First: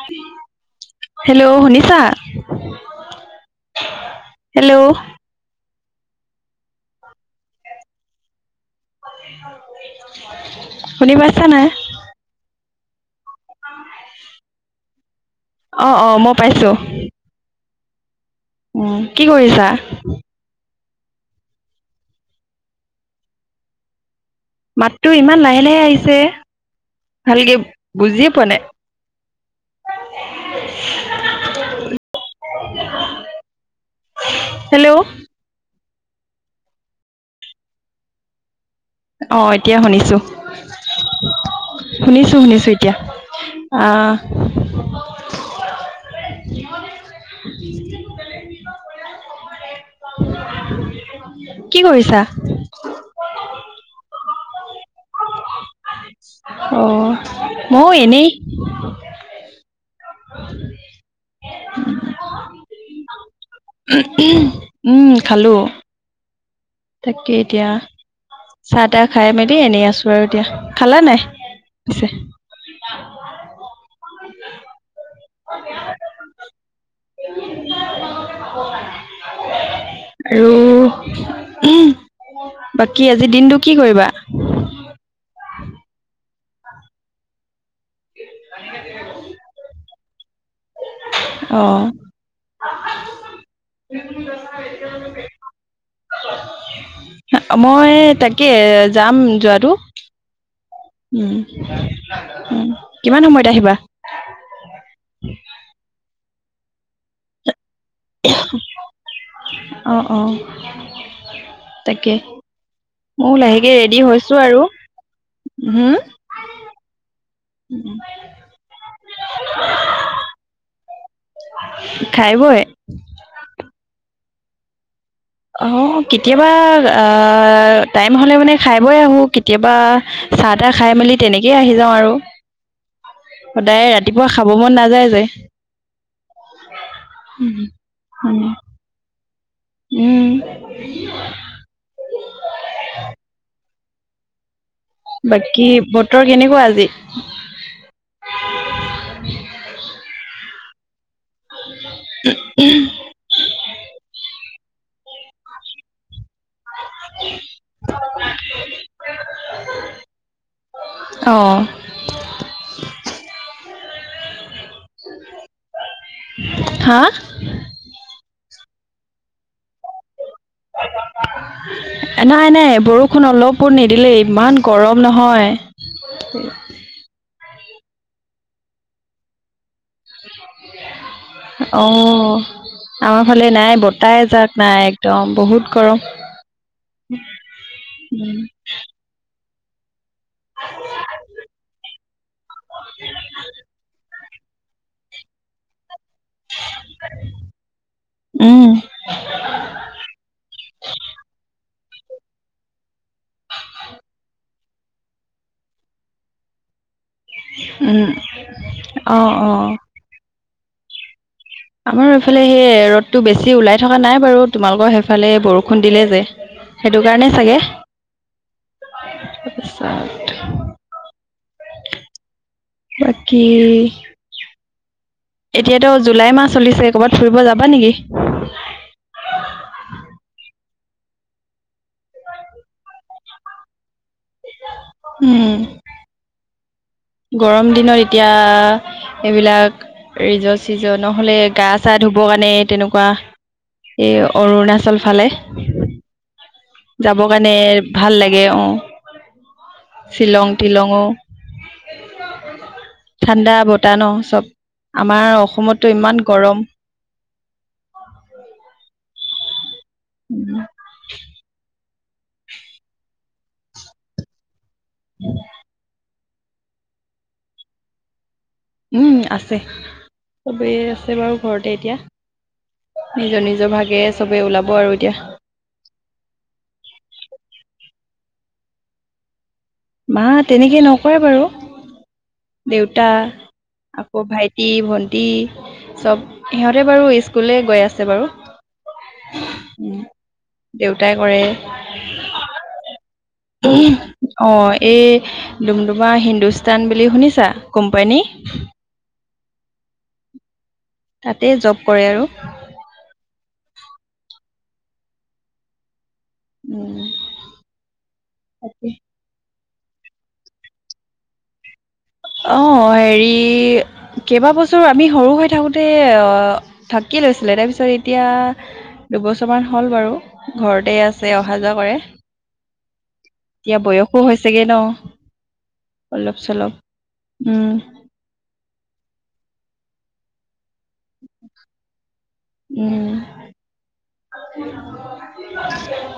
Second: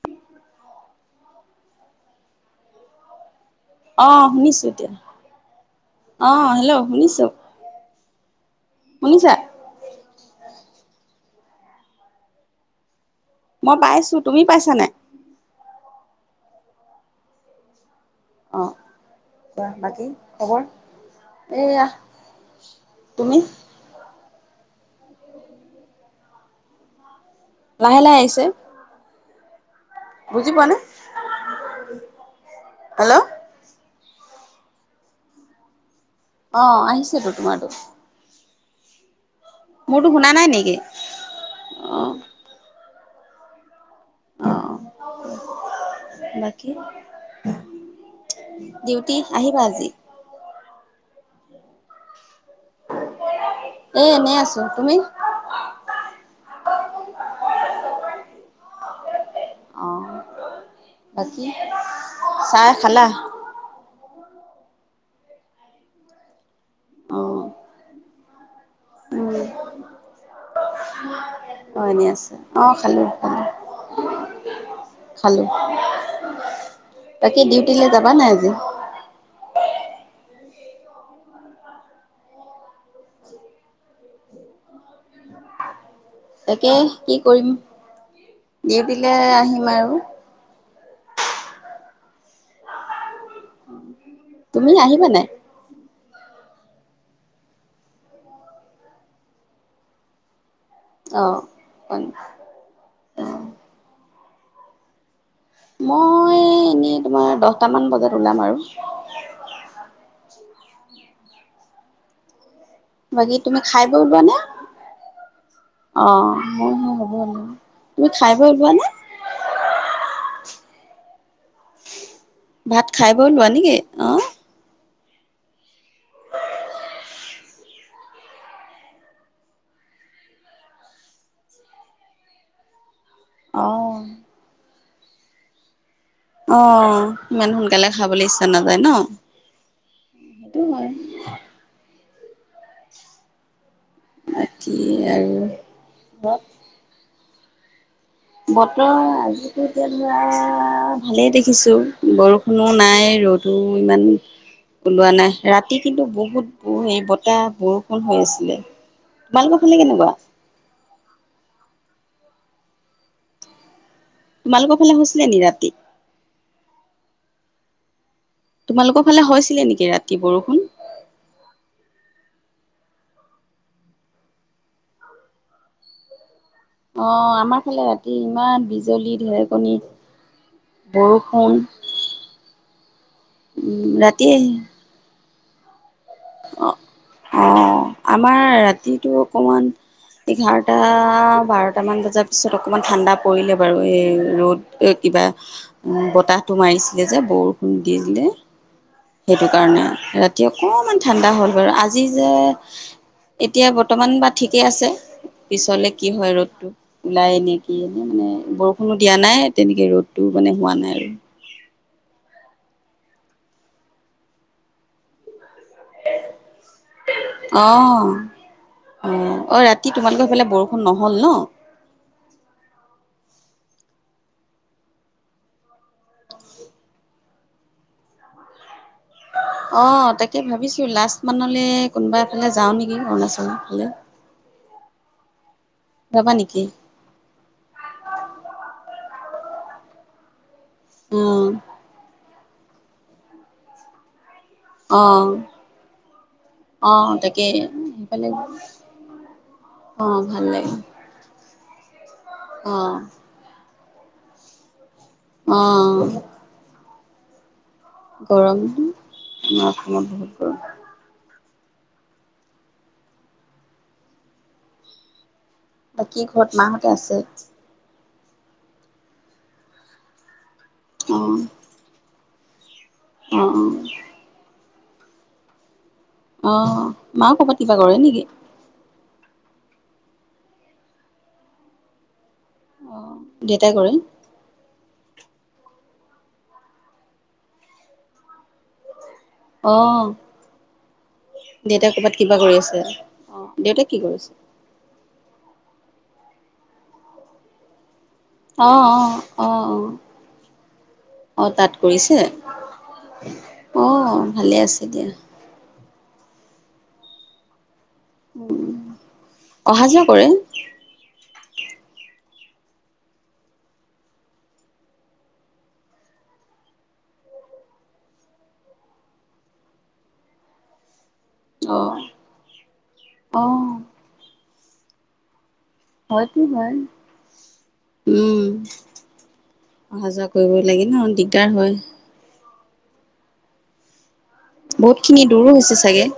আৰু হেল্ল' শুনিছা? অ হেল্ল! অহ হেল্ল' শুনিছো। শুনিছা শুনি পাইছা নাই? মই পাইছো। তুমি পাইছা নাই? অ অ মই পাইছো। অ উম কি কোৱা কৰিছা বাকী খবৰ? এয়া। তুমি? মাতটো ইমান লাহে লাহে আহিছে ভালকে লাহে লাহে বুজিয়ে আহিছে? পোৱা নাই বুজি পোৱা নাই হেল্ল'! হেল্ল'! অঁ আহিছেতো তোমাৰাতো। অ এতিয়া মোৰতো শুনিছো। শুনা নাই নেকি অ শুনিছো শুনিছো এতিয়া আহ অ বাকী ডিউটি আহিবা আজি? কি কৰিছা? [inaudible] এ এনেই আছো। তুমি? অ মইয়ো এনেই। অঁ বাকী চাহ খালা? উম খালো। অ তাকেই এতিয়া চাহ তাহ খাই উম মেলি এনেই আছো আৰু এতিয়া। খালা নাই? অ পিছে এনেই আছা অ খালো খালো খালো। বাকী ডিউটিলৈ যাবা নাই আজি? আৰু বাকী আজি দিনটো কি কৰিবা? তাকে কি কৰিম ডিউটিলে আহিম আৰু। অ। তুমি আহিবা নাই? মই তাকে যাম যোৱাটো। উম অঁ উম। কিমান সময়ত আহিবা? [inaudible] মই এনেই তোমাৰ দহটা মান বজাত ওলাম আৰু অ অ তাকে। বাকী মইয়ো তুমি লাহেকে খাই বৈ ৰেডি ওলোৱা নে হৈছো আৰু। হম অঁ মোৰ হে হব আৰু। তুমি খাই বৈ ওলোৱা নে? খাই বৈ। ভাত খাই বৈ ওলোৱা নেকি অঁ অ কেতিয়াবা আহ টাইম হলে মানে খাই বই আহো কেতিয়াবা চাহ তাহ খাই মেলি তেনেকেই আহি যাওঁ আৰু। সদায় অঁ ৰাতিপুৱা খাব মন নাযায় যে। অঁ' ইমান সোনকালে খাবলৈ ইচ্ছা নাযায় ন'। সেইটো হয় উমঁ। [unintelligible] কি [unintelligible] বাকী বতৰ কেনেকুৱা আজি? বতৰ আজিতো এতিয়া ধৰা ভালেই দেখিছোঁ বৰষু বৰষুণো নাই ৰ'দো ইমান ওলোৱা নাই, ৰাতি কিন্তু বহুত- বতাহ, বৰষুণ হৈ আছিলে, তোমালোকৰ ফালে কেনেকুৱা? অঁ। তোমালোকৰ ফালে হৈছিলে নেকি ৰাতি? হা? তোমালোকৰ ফালে হৈছিলে নেকি ৰাতি বৰষুণ? [unintelligible] নাই নাই বৰষুণ অলপো নিদিলে ইমান গৰম নহয়। অঁ' আমাৰ ফালে ৰাতি ইমান বিজলী ঢেৰেকণী। বৰষুণ অঁ' আমাৰ ফালে নাই উম বতাহ ৰাতিয়ে এজাক নাই। একদম বহুত গৰম। অঁ' অঁ' আমাৰ ৰাতিটো অকমান- এঘাৰটা বাৰটামান বজাৰ পিছত অকণমান ঠাণ্ডা পৰিলে বাৰু এই ৰ'দ- এ কিবা উমঁ' বতাহটো মাৰিছিলে যে বৰষুণ দি দিলে। উম সেইটো কাৰণে ৰাতি অকণমান ঠাণ্ডা হ'ল বাৰু। আজি যে- এতিয়া বৰ্তমান বা ঠিকেই আছে, পিছলে কি হয় ৰ'দটো। ওলাই নে কি এ উম নে মানে বৰষুণো দিয়া অ অ নাই তেনেকে ৰ'দটো মানে হোৱা নাই আৰু। আমাৰ এইফালে সেই ৰ'দটো বেছি ওলাই থকা নাই বাৰু, তোমালোকৰ সেইফালে বৰষুণ- বৰষুণ দিলে যে সেইটো কাৰণেই চাগে। অঁ' অঁ' অঁ' ৰাতি তোমালোকৰ তাৰপিছত সেইফালে বৰষুণ নহ'ল ন'। বাকী- এতিয়াতো জুলাই মাহ চলিছে কৰ'বাত ফুৰিব যাবা নেকি? অ' তাকে ভাবিছোঁ লাষ্ট মানলৈ কোনোবা এফালে যাওঁ নেকি অৰুণাচলৰ ফালে। উমঁ। যাবা নেকি? গৰম দিনত এতিয়া এইবিলাক ৰিজৰ্ট- চিজন নহ'লে অ', গা চা ধুব কাৰণে তেনেকুৱা- এই অৰুণাচল ফালে- অ', অ', যাব তাকে কাৰণে ভাল সেইফালে লাগে অঁ' অ', শ্বিলং টিলংও। [unintelligible] অঁ'। ঠাণ্ডা বতাহ ন' চ'ব, আমাৰ অসমতো অ', ইমান গৰম। গৰমতো আমাৰ অসমত বহুত গৰম। [unintelligible] বাকী ঘৰত মাহতে আছে? উমঁ' আছে, চ'বেই আছে বাৰু অ', ঘৰতে এতিয়া। নিজৰ অ', নিজৰ অ', ভাগে চ'বে ওলাব আৰু এতিয়া। অ মা ক'বাত কিবা কৰে নিকি? মা তেনেকে নকৰে বাৰু দেউতা অ', দেউতাই কৰে? আকৌ ভাইট ভাইটি ভণ্টি চ'ব সিহঁতে বাৰু স্কুললে গৈ আছে বাৰু। উম অ', দেউতাই কৰে। দেউতাই ক'ৰবাত কিবা কৰি আছে। অ', দেউতাই কি কৰিছে? অ' এই ডুমডুমা হিন্দুস্তান বুলি শুনিছা কোম্পানী অ' অ' অ' অ' তাতে অ' তাত জব কৰে কৰিছে। আৰু অ' ভালে আছে দিয়া। উম তাকে অহা যোৱা কৰে অ' হেৰি কেইবাবছৰো আমি সৰু হৈ থাকোঁতে আ থাকি লৈছিলে তাৰপিছত এতিয়া দুবছৰ মান হ'ল বাৰু ঘৰতে আছ আছে অহা যোৱা কৰে অ', অ'। এতিয়া বয়সো হৈছেগে ন' অলপ হয়তো চলপ নোৱাইম উম উম, অহা যোৱা কৰিব লাগে ন', দিগদাৰ হয়। উম বহুত খিনি দূৰো হৈছে চাগে।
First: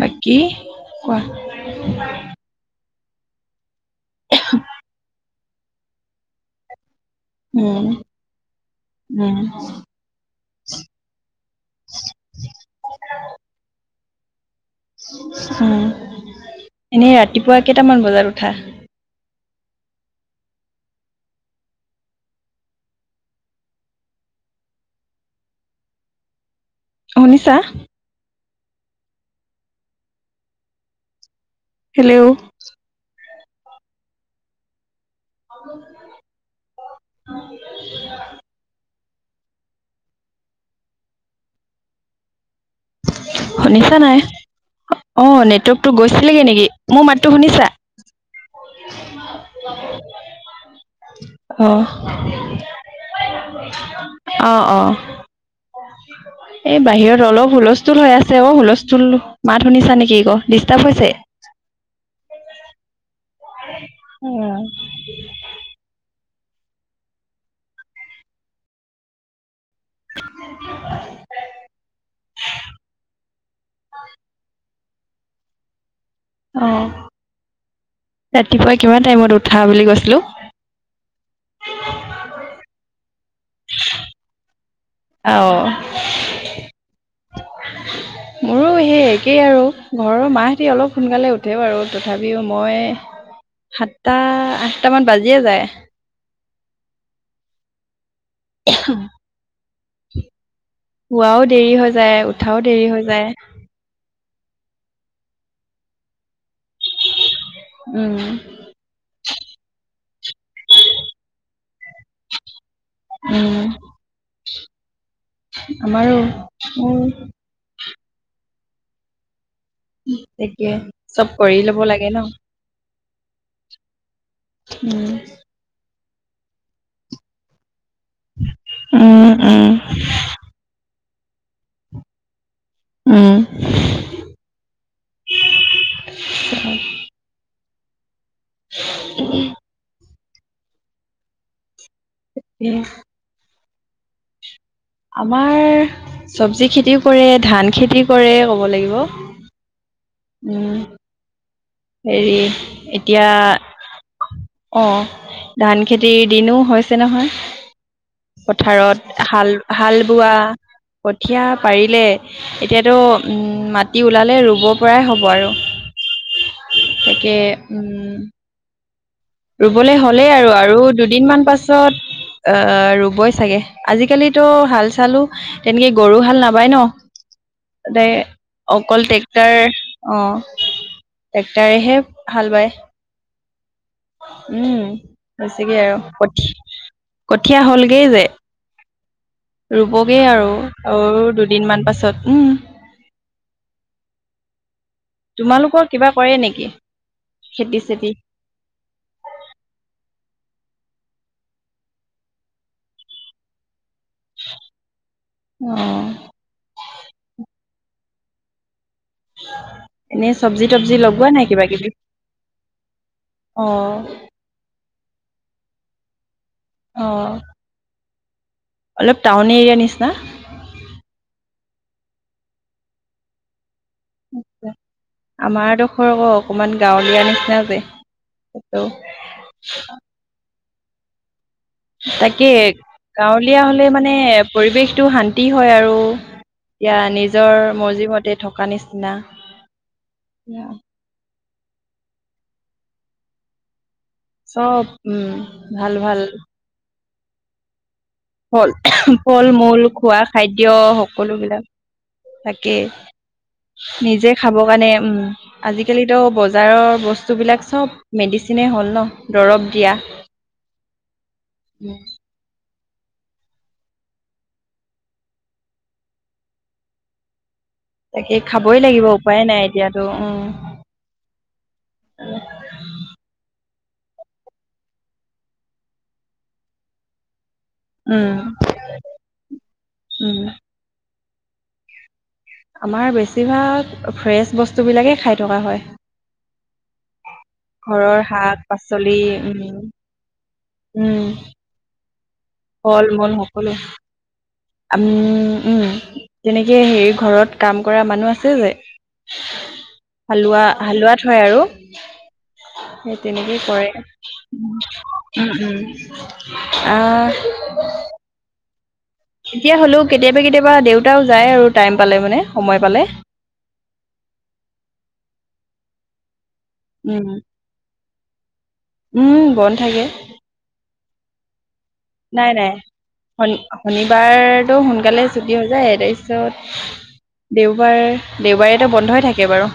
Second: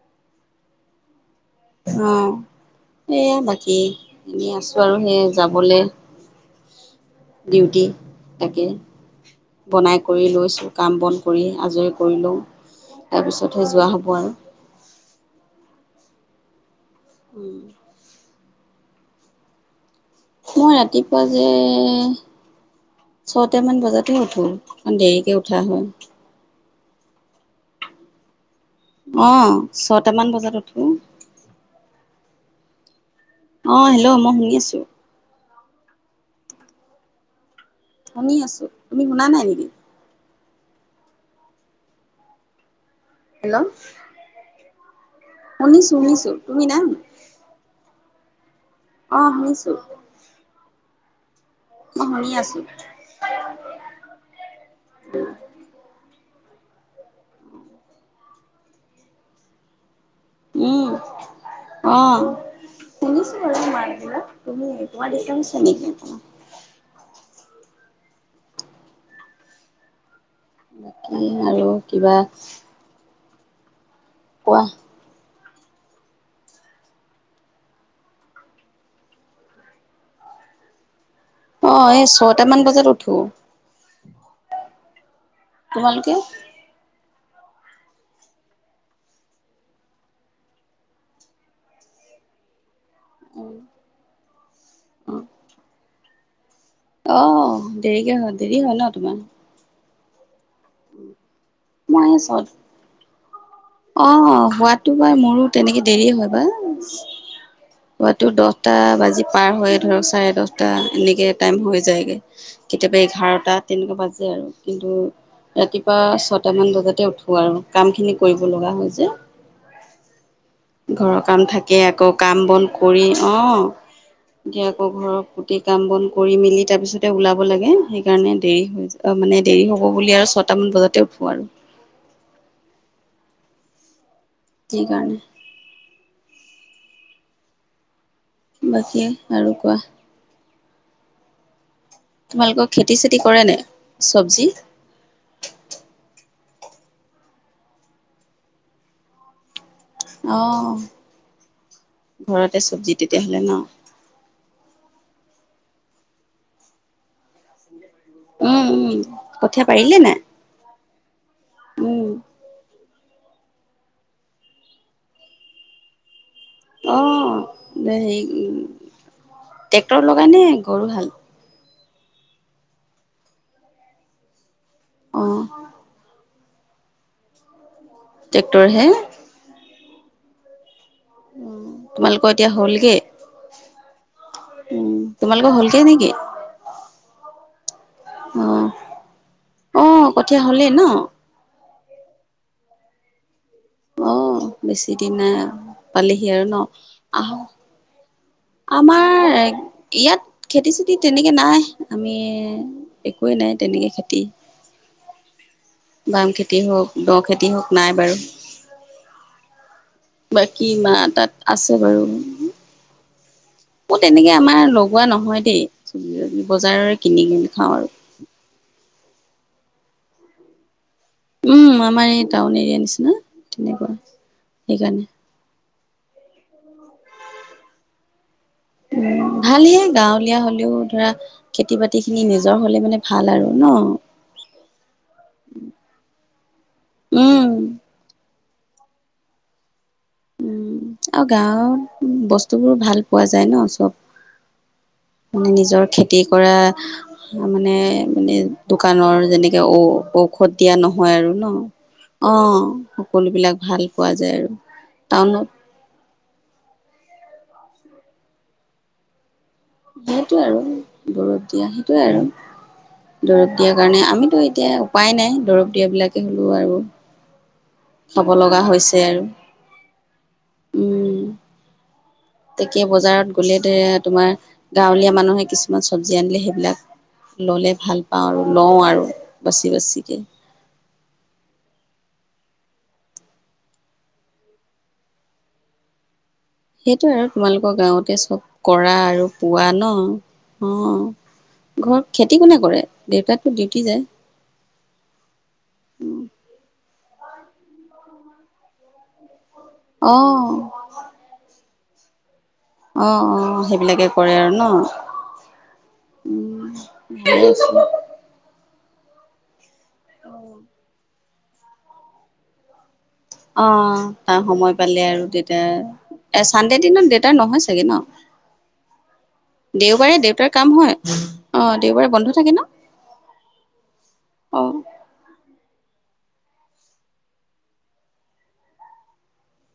বাকী কোৱা। অ', সেয়া বাকী, এনেই আছোঁ আৰু সেই যাবলে ডিউটি, উম তাকে, উম বনাই কৰি লৈছোঁ, কাম বন কৰি আজৰি কৰি লওঁ, তাৰপিছতহে যোৱা হ'ব আৰু। উম, এনেই ৰাতিপুৱা কেইটামান বজাত উঠা? মই ৰাতিপুৱা যে ছটামান বজাতে উঠো, অকণ দেৰিকে উঠা হয়। শুনিছা? অ', ছটামান বজাত উঠো। হেল্ল' অ', হেল্ল' মই শুনি আছো। [unintelligible] শুনি আছোঁ, তুমি শুনা নাই নিকি? হেল্ল' শুনিছা নাই? অ', শুনিছো নেটৱৰ্কতটো শুনিছো গৈছিলেগে তুমি নেকি, নাই মোৰ শুনা মাততো শুনিছা? অ শুনিছো [unintelligible] অহ, মই শুনি আছো অ, অ এ, বাহিৰত অলপ হুলস্থুল হৈ আছে ক, হুলস্থুল মাত শুনিছা নেকি ক ডিষ্টাৰ্ব উম, হৈছে অহ। শুনিছো বাৰু মাতবিলাক তুমি তোমাৰ [unintelligible] উম আৰু কিবা [unintelligible] কোৱা। অ', ৰাতিপুৱা কিমান টাইমত উঠা বুলি কৈছিলো। অ', এই ছয়টামান বজাত উঠো। আঅ তোমালোকে মোৰো সেই একেই আৰু, ঘৰৰ মাহেতি অলপ সোনকালে উঠে বাৰু, তথাপিও মই সাতটা, আঠটামান বাজিয়ে যায়। অ', দেৰিকে হ'ল। শোৱাও দেৰি হৈ মই এই যায়, ছয় উঠাও দেৰি হৈ যায়। অ', শুৱাটো বাৰু মোৰো তেনেকে দেৰিয়ে হয়, বা, উম শুৱাতো দহ আঠটা বাজি পাৰ হয় ধৰক, চাৰে দহটা এনেকে টাইম হৈ যায়গে। কেতিয়াবা এঘাৰটা উম তেনেকুৱা বাজে আৰু, কিন্তু আমাৰো ছয়টামান উম বজাতে উঠো আৰু। কামখিনি কৰিব লগা হয় যে। তাকে ঘৰৰ চব কাম কৰি থাকে, ল'ব লাগে আকৌ ন কাম বন কৰি অ', এতিয়া আকৌ ঘৰৰ গোটেই কাম বন কৰি মেলি তাৰপিছতে ওলাব লাগে, সেইকাৰণে দেৰি হৈ, উম মানে দেৰি উম হয়গে। হ'ব বুলি আৰু ছয়টা মান বজা উঠো আৰু। উম। সেইকাৰণে। [unintelligible] বাকী আৰু কোৱা। তোমালোকৰ উম খেতি-চেতি কৰে নে, চবজি? আমাৰ চবজি খেতিও কৰে, ধান খেতি কৰে ক'ব লাগিব। অ'। এই ঘৰতে চবজি এতিয়া। তেতিয়াহ'লে ন? অ' ধান খেতিৰ দিনো হৈছে নহয়। উম উম পথাৰত হাল কঠীয়া পাৰিলে হাল নাই? বোৱা কঠীয়া পাৰিলে উম এতিয়া। টো মাটি ওলালে ৰুব পৰাই হ'ব আৰু। তাকে অ' উম। হেৰি ৰুবলৈ ট্ৰেক্টৰ লগাই হ'লেই নে আৰু গৰু আৰু হাল? দুদিনমান পাছ ছত আহ ৰুবই চাগে আজিকালিতো হাল চালো। অ' তেনেকে গৰু হাল নাবায় ন ততে ডাইৰে ট্ৰেক্টৰ হে অকল ট্ৰেক টেক্টাৰ অ' টেক্টৰেহে তোমালোকৰ এতিয়া হাল বায়। হ'লগে? উম তোমালোকৰ হৈছিগে হ'লগে আৰু নেকি? কঠ কঠীয়া হ'ল। অ'। অ' ৰুবগেই কঠীয়া আৰু হ'লেই ন? আৰু দুদিনমান পাছত। উম। অ' বেছি দিন নাই তোমালোকৰ কিবা পালেহি কৰে আৰু ন? নেকি? আহ খেতি চেতি। আমাৰ ইয়াত খেতি চেতি তেনেকে নাই আমি। একোৱে নাই তেনেকে খেতি। [unintelligible] বাম খেতি হওঁক দ' খেতি হওঁক নাই বাৰু। এনেই চব্জি বাকী তবজি মা'ৰ লগোৱা তাত নাই কিবা আছে কিবি বাৰু। অ এইবোৰ তেনেকে আমাৰ লগোৱা নহয় দেই বজাৰৰে অ কিনি কিনে খাওঁ আৰু। অলপ টাউন এৰিয়া নিচিনা। উম আমাৰ এই টাউন এৰিয়াৰ নিচিনা তেনেকুৱা সেইকাৰণে। আমাৰ ডোখৰ আকৌ অকমান গাঁৱলীয়া নিচিনা যে। উম, ভাল‌ইহে গাঁৱলীয়া হ'লেও ধৰা। খেতি বাতি খিনি তাকে নিজৰ হলে মানে ভাল আৰু গাঁৱলীয়া ন হ'লে মানে পৰিৱেশটো শান্তি হয় আৰু। ইয়াৰ উম নিজৰ মৰ্জিমতে থকা নিচিনা। উম আৰু গাঁৱত বস্তুবোৰ ভাল পোৱা যায় ন' চব। চব উম নিজৰ ভাল ভাল খেতি কৰা মানে। মানে ফল দোকানৰ ফল যেনেকে ঔ মূল খোৱা ঔষধ খাদ্য দিয়া নহয় আৰু ন। সকলোবিলাক অ', থাকেই সকলো বিলাক ভাল পোৱা নিজে যায় আৰু। খাব কাৰণে উম টাউনত আজিকালিতো বজাৰৰ বস্তুবিলাক চব মেডিচিনেই হ'ল ন। দৰৱ দিয়া সেইটো আৰু দৰৱ দিয়া সেইটোৱে আৰু। দৰব দিয়াৰ কাৰণে আমিতো এতিয়া উপায় নাই। দৰৱ দিয়া বিলাকে হ'লেও আৰু খাব তাকে লগা খাবই হৈছে লাগিব আৰু উপায় নাই এতিয়াতো উম। উম তাকে বজাৰত গ'লে দে তোমাৰ গাঁৱলীয়া মানুহে কিছুমান চব্জি আনিলে সেইবিলাক ল'লে ভাল উম পাওঁ আৰু লওঁ আৰু বেছি বাচিকে। উম আমাৰ বেছিভাগ ফ্ৰেছ বস্তুবিলাকেই খাই থকা হয়। সেইটো আৰু তোমালোকৰ গাঁৱতে ঘৰৰ চব শাক কৰা পাচলি আৰু উম পোৱা ন? উম অ'। ঘৰত খেতি কোনে কৰে দেউতাকটো ডিউটি যায়? আম উম। তেনেকে হেৰি ঘৰত কাম কৰা মানুহ আছে যে অ হালোৱা হালোৱা থয় আৰু। অ অ সেই তেনেকেই কৰে সেইবিলাকে আৰু ন উম উম। উম আহ [unintelligible] এতিয়া হ'লেও কেতিয়াবা কেতিয়াবা দেউতাও যায় আৰু টাইম পালে মানে সময় পালে। অ', তাৰ সময় পালে আৰু দেতাইয়ে এ চানডে দিনত উম দেউতাৰ নহয় চাগে ন? উম, ব দেওবাৰে দেউতাৰ কাম হয়? অ', দেওবাৰে বন্ধ থাকে নাই, ন নাই শন অ', শনিবাৰতো সোনকালে ছুটি হৈ যায়। তাৰপিছত দেওবাৰ দেওবাৰেটো বন্ধই থাকে বাৰু।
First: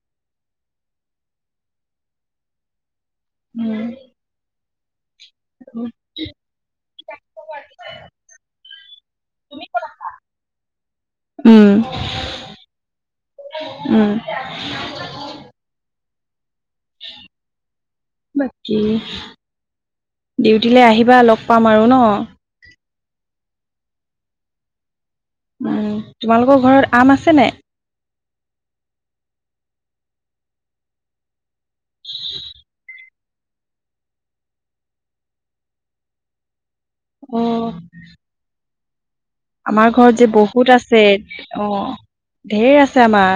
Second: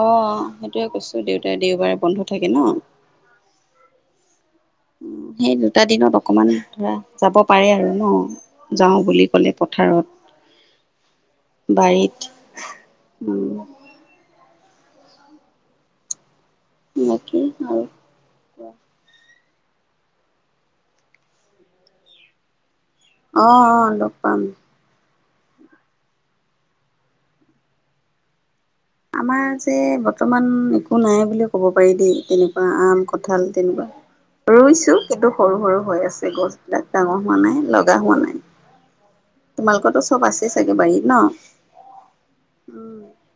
অ', সেইটোয়ে কৈছো দেউতাৰ দেওবাৰে বন্ধ থাকে ন। উম। সেই দুটা দিনত অকমান ধৰা যাব পাৰে আৰু ন যাওঁ বুলি। কলে উম পথাৰত বাৰীত উ। উম। নতুন ভাল। বাকী ডিউটিলৈ আহিবা লগ পাম আৰু ন? অ', অ' লগ পাম। উম, তোমালোকৰ ঘৰত আম আছে নাই? আমাৰ যে বৰ্তমান একো বুলি ক'ব পাৰি দেই, তেনেকুৱা আম কঁঠাল তেনেকুৱা, ৰুইছো কিন্তু সৰু সৰু হৈ আছে গছ। তাক ডাঙৰ অ হোৱা নাই লগা হোৱা নাই। আমাৰ তোমালোকৰতো ঘৰত চব যে চাগে বহুত আছে বাৰীত ন? অ'। ঢেৰ উম, আছে আমাৰ,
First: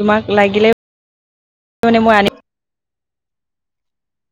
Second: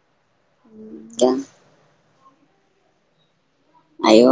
তোমাক লাগিলে তি [unintelligible] মই মানে আনি। [inaudible] আইঅ'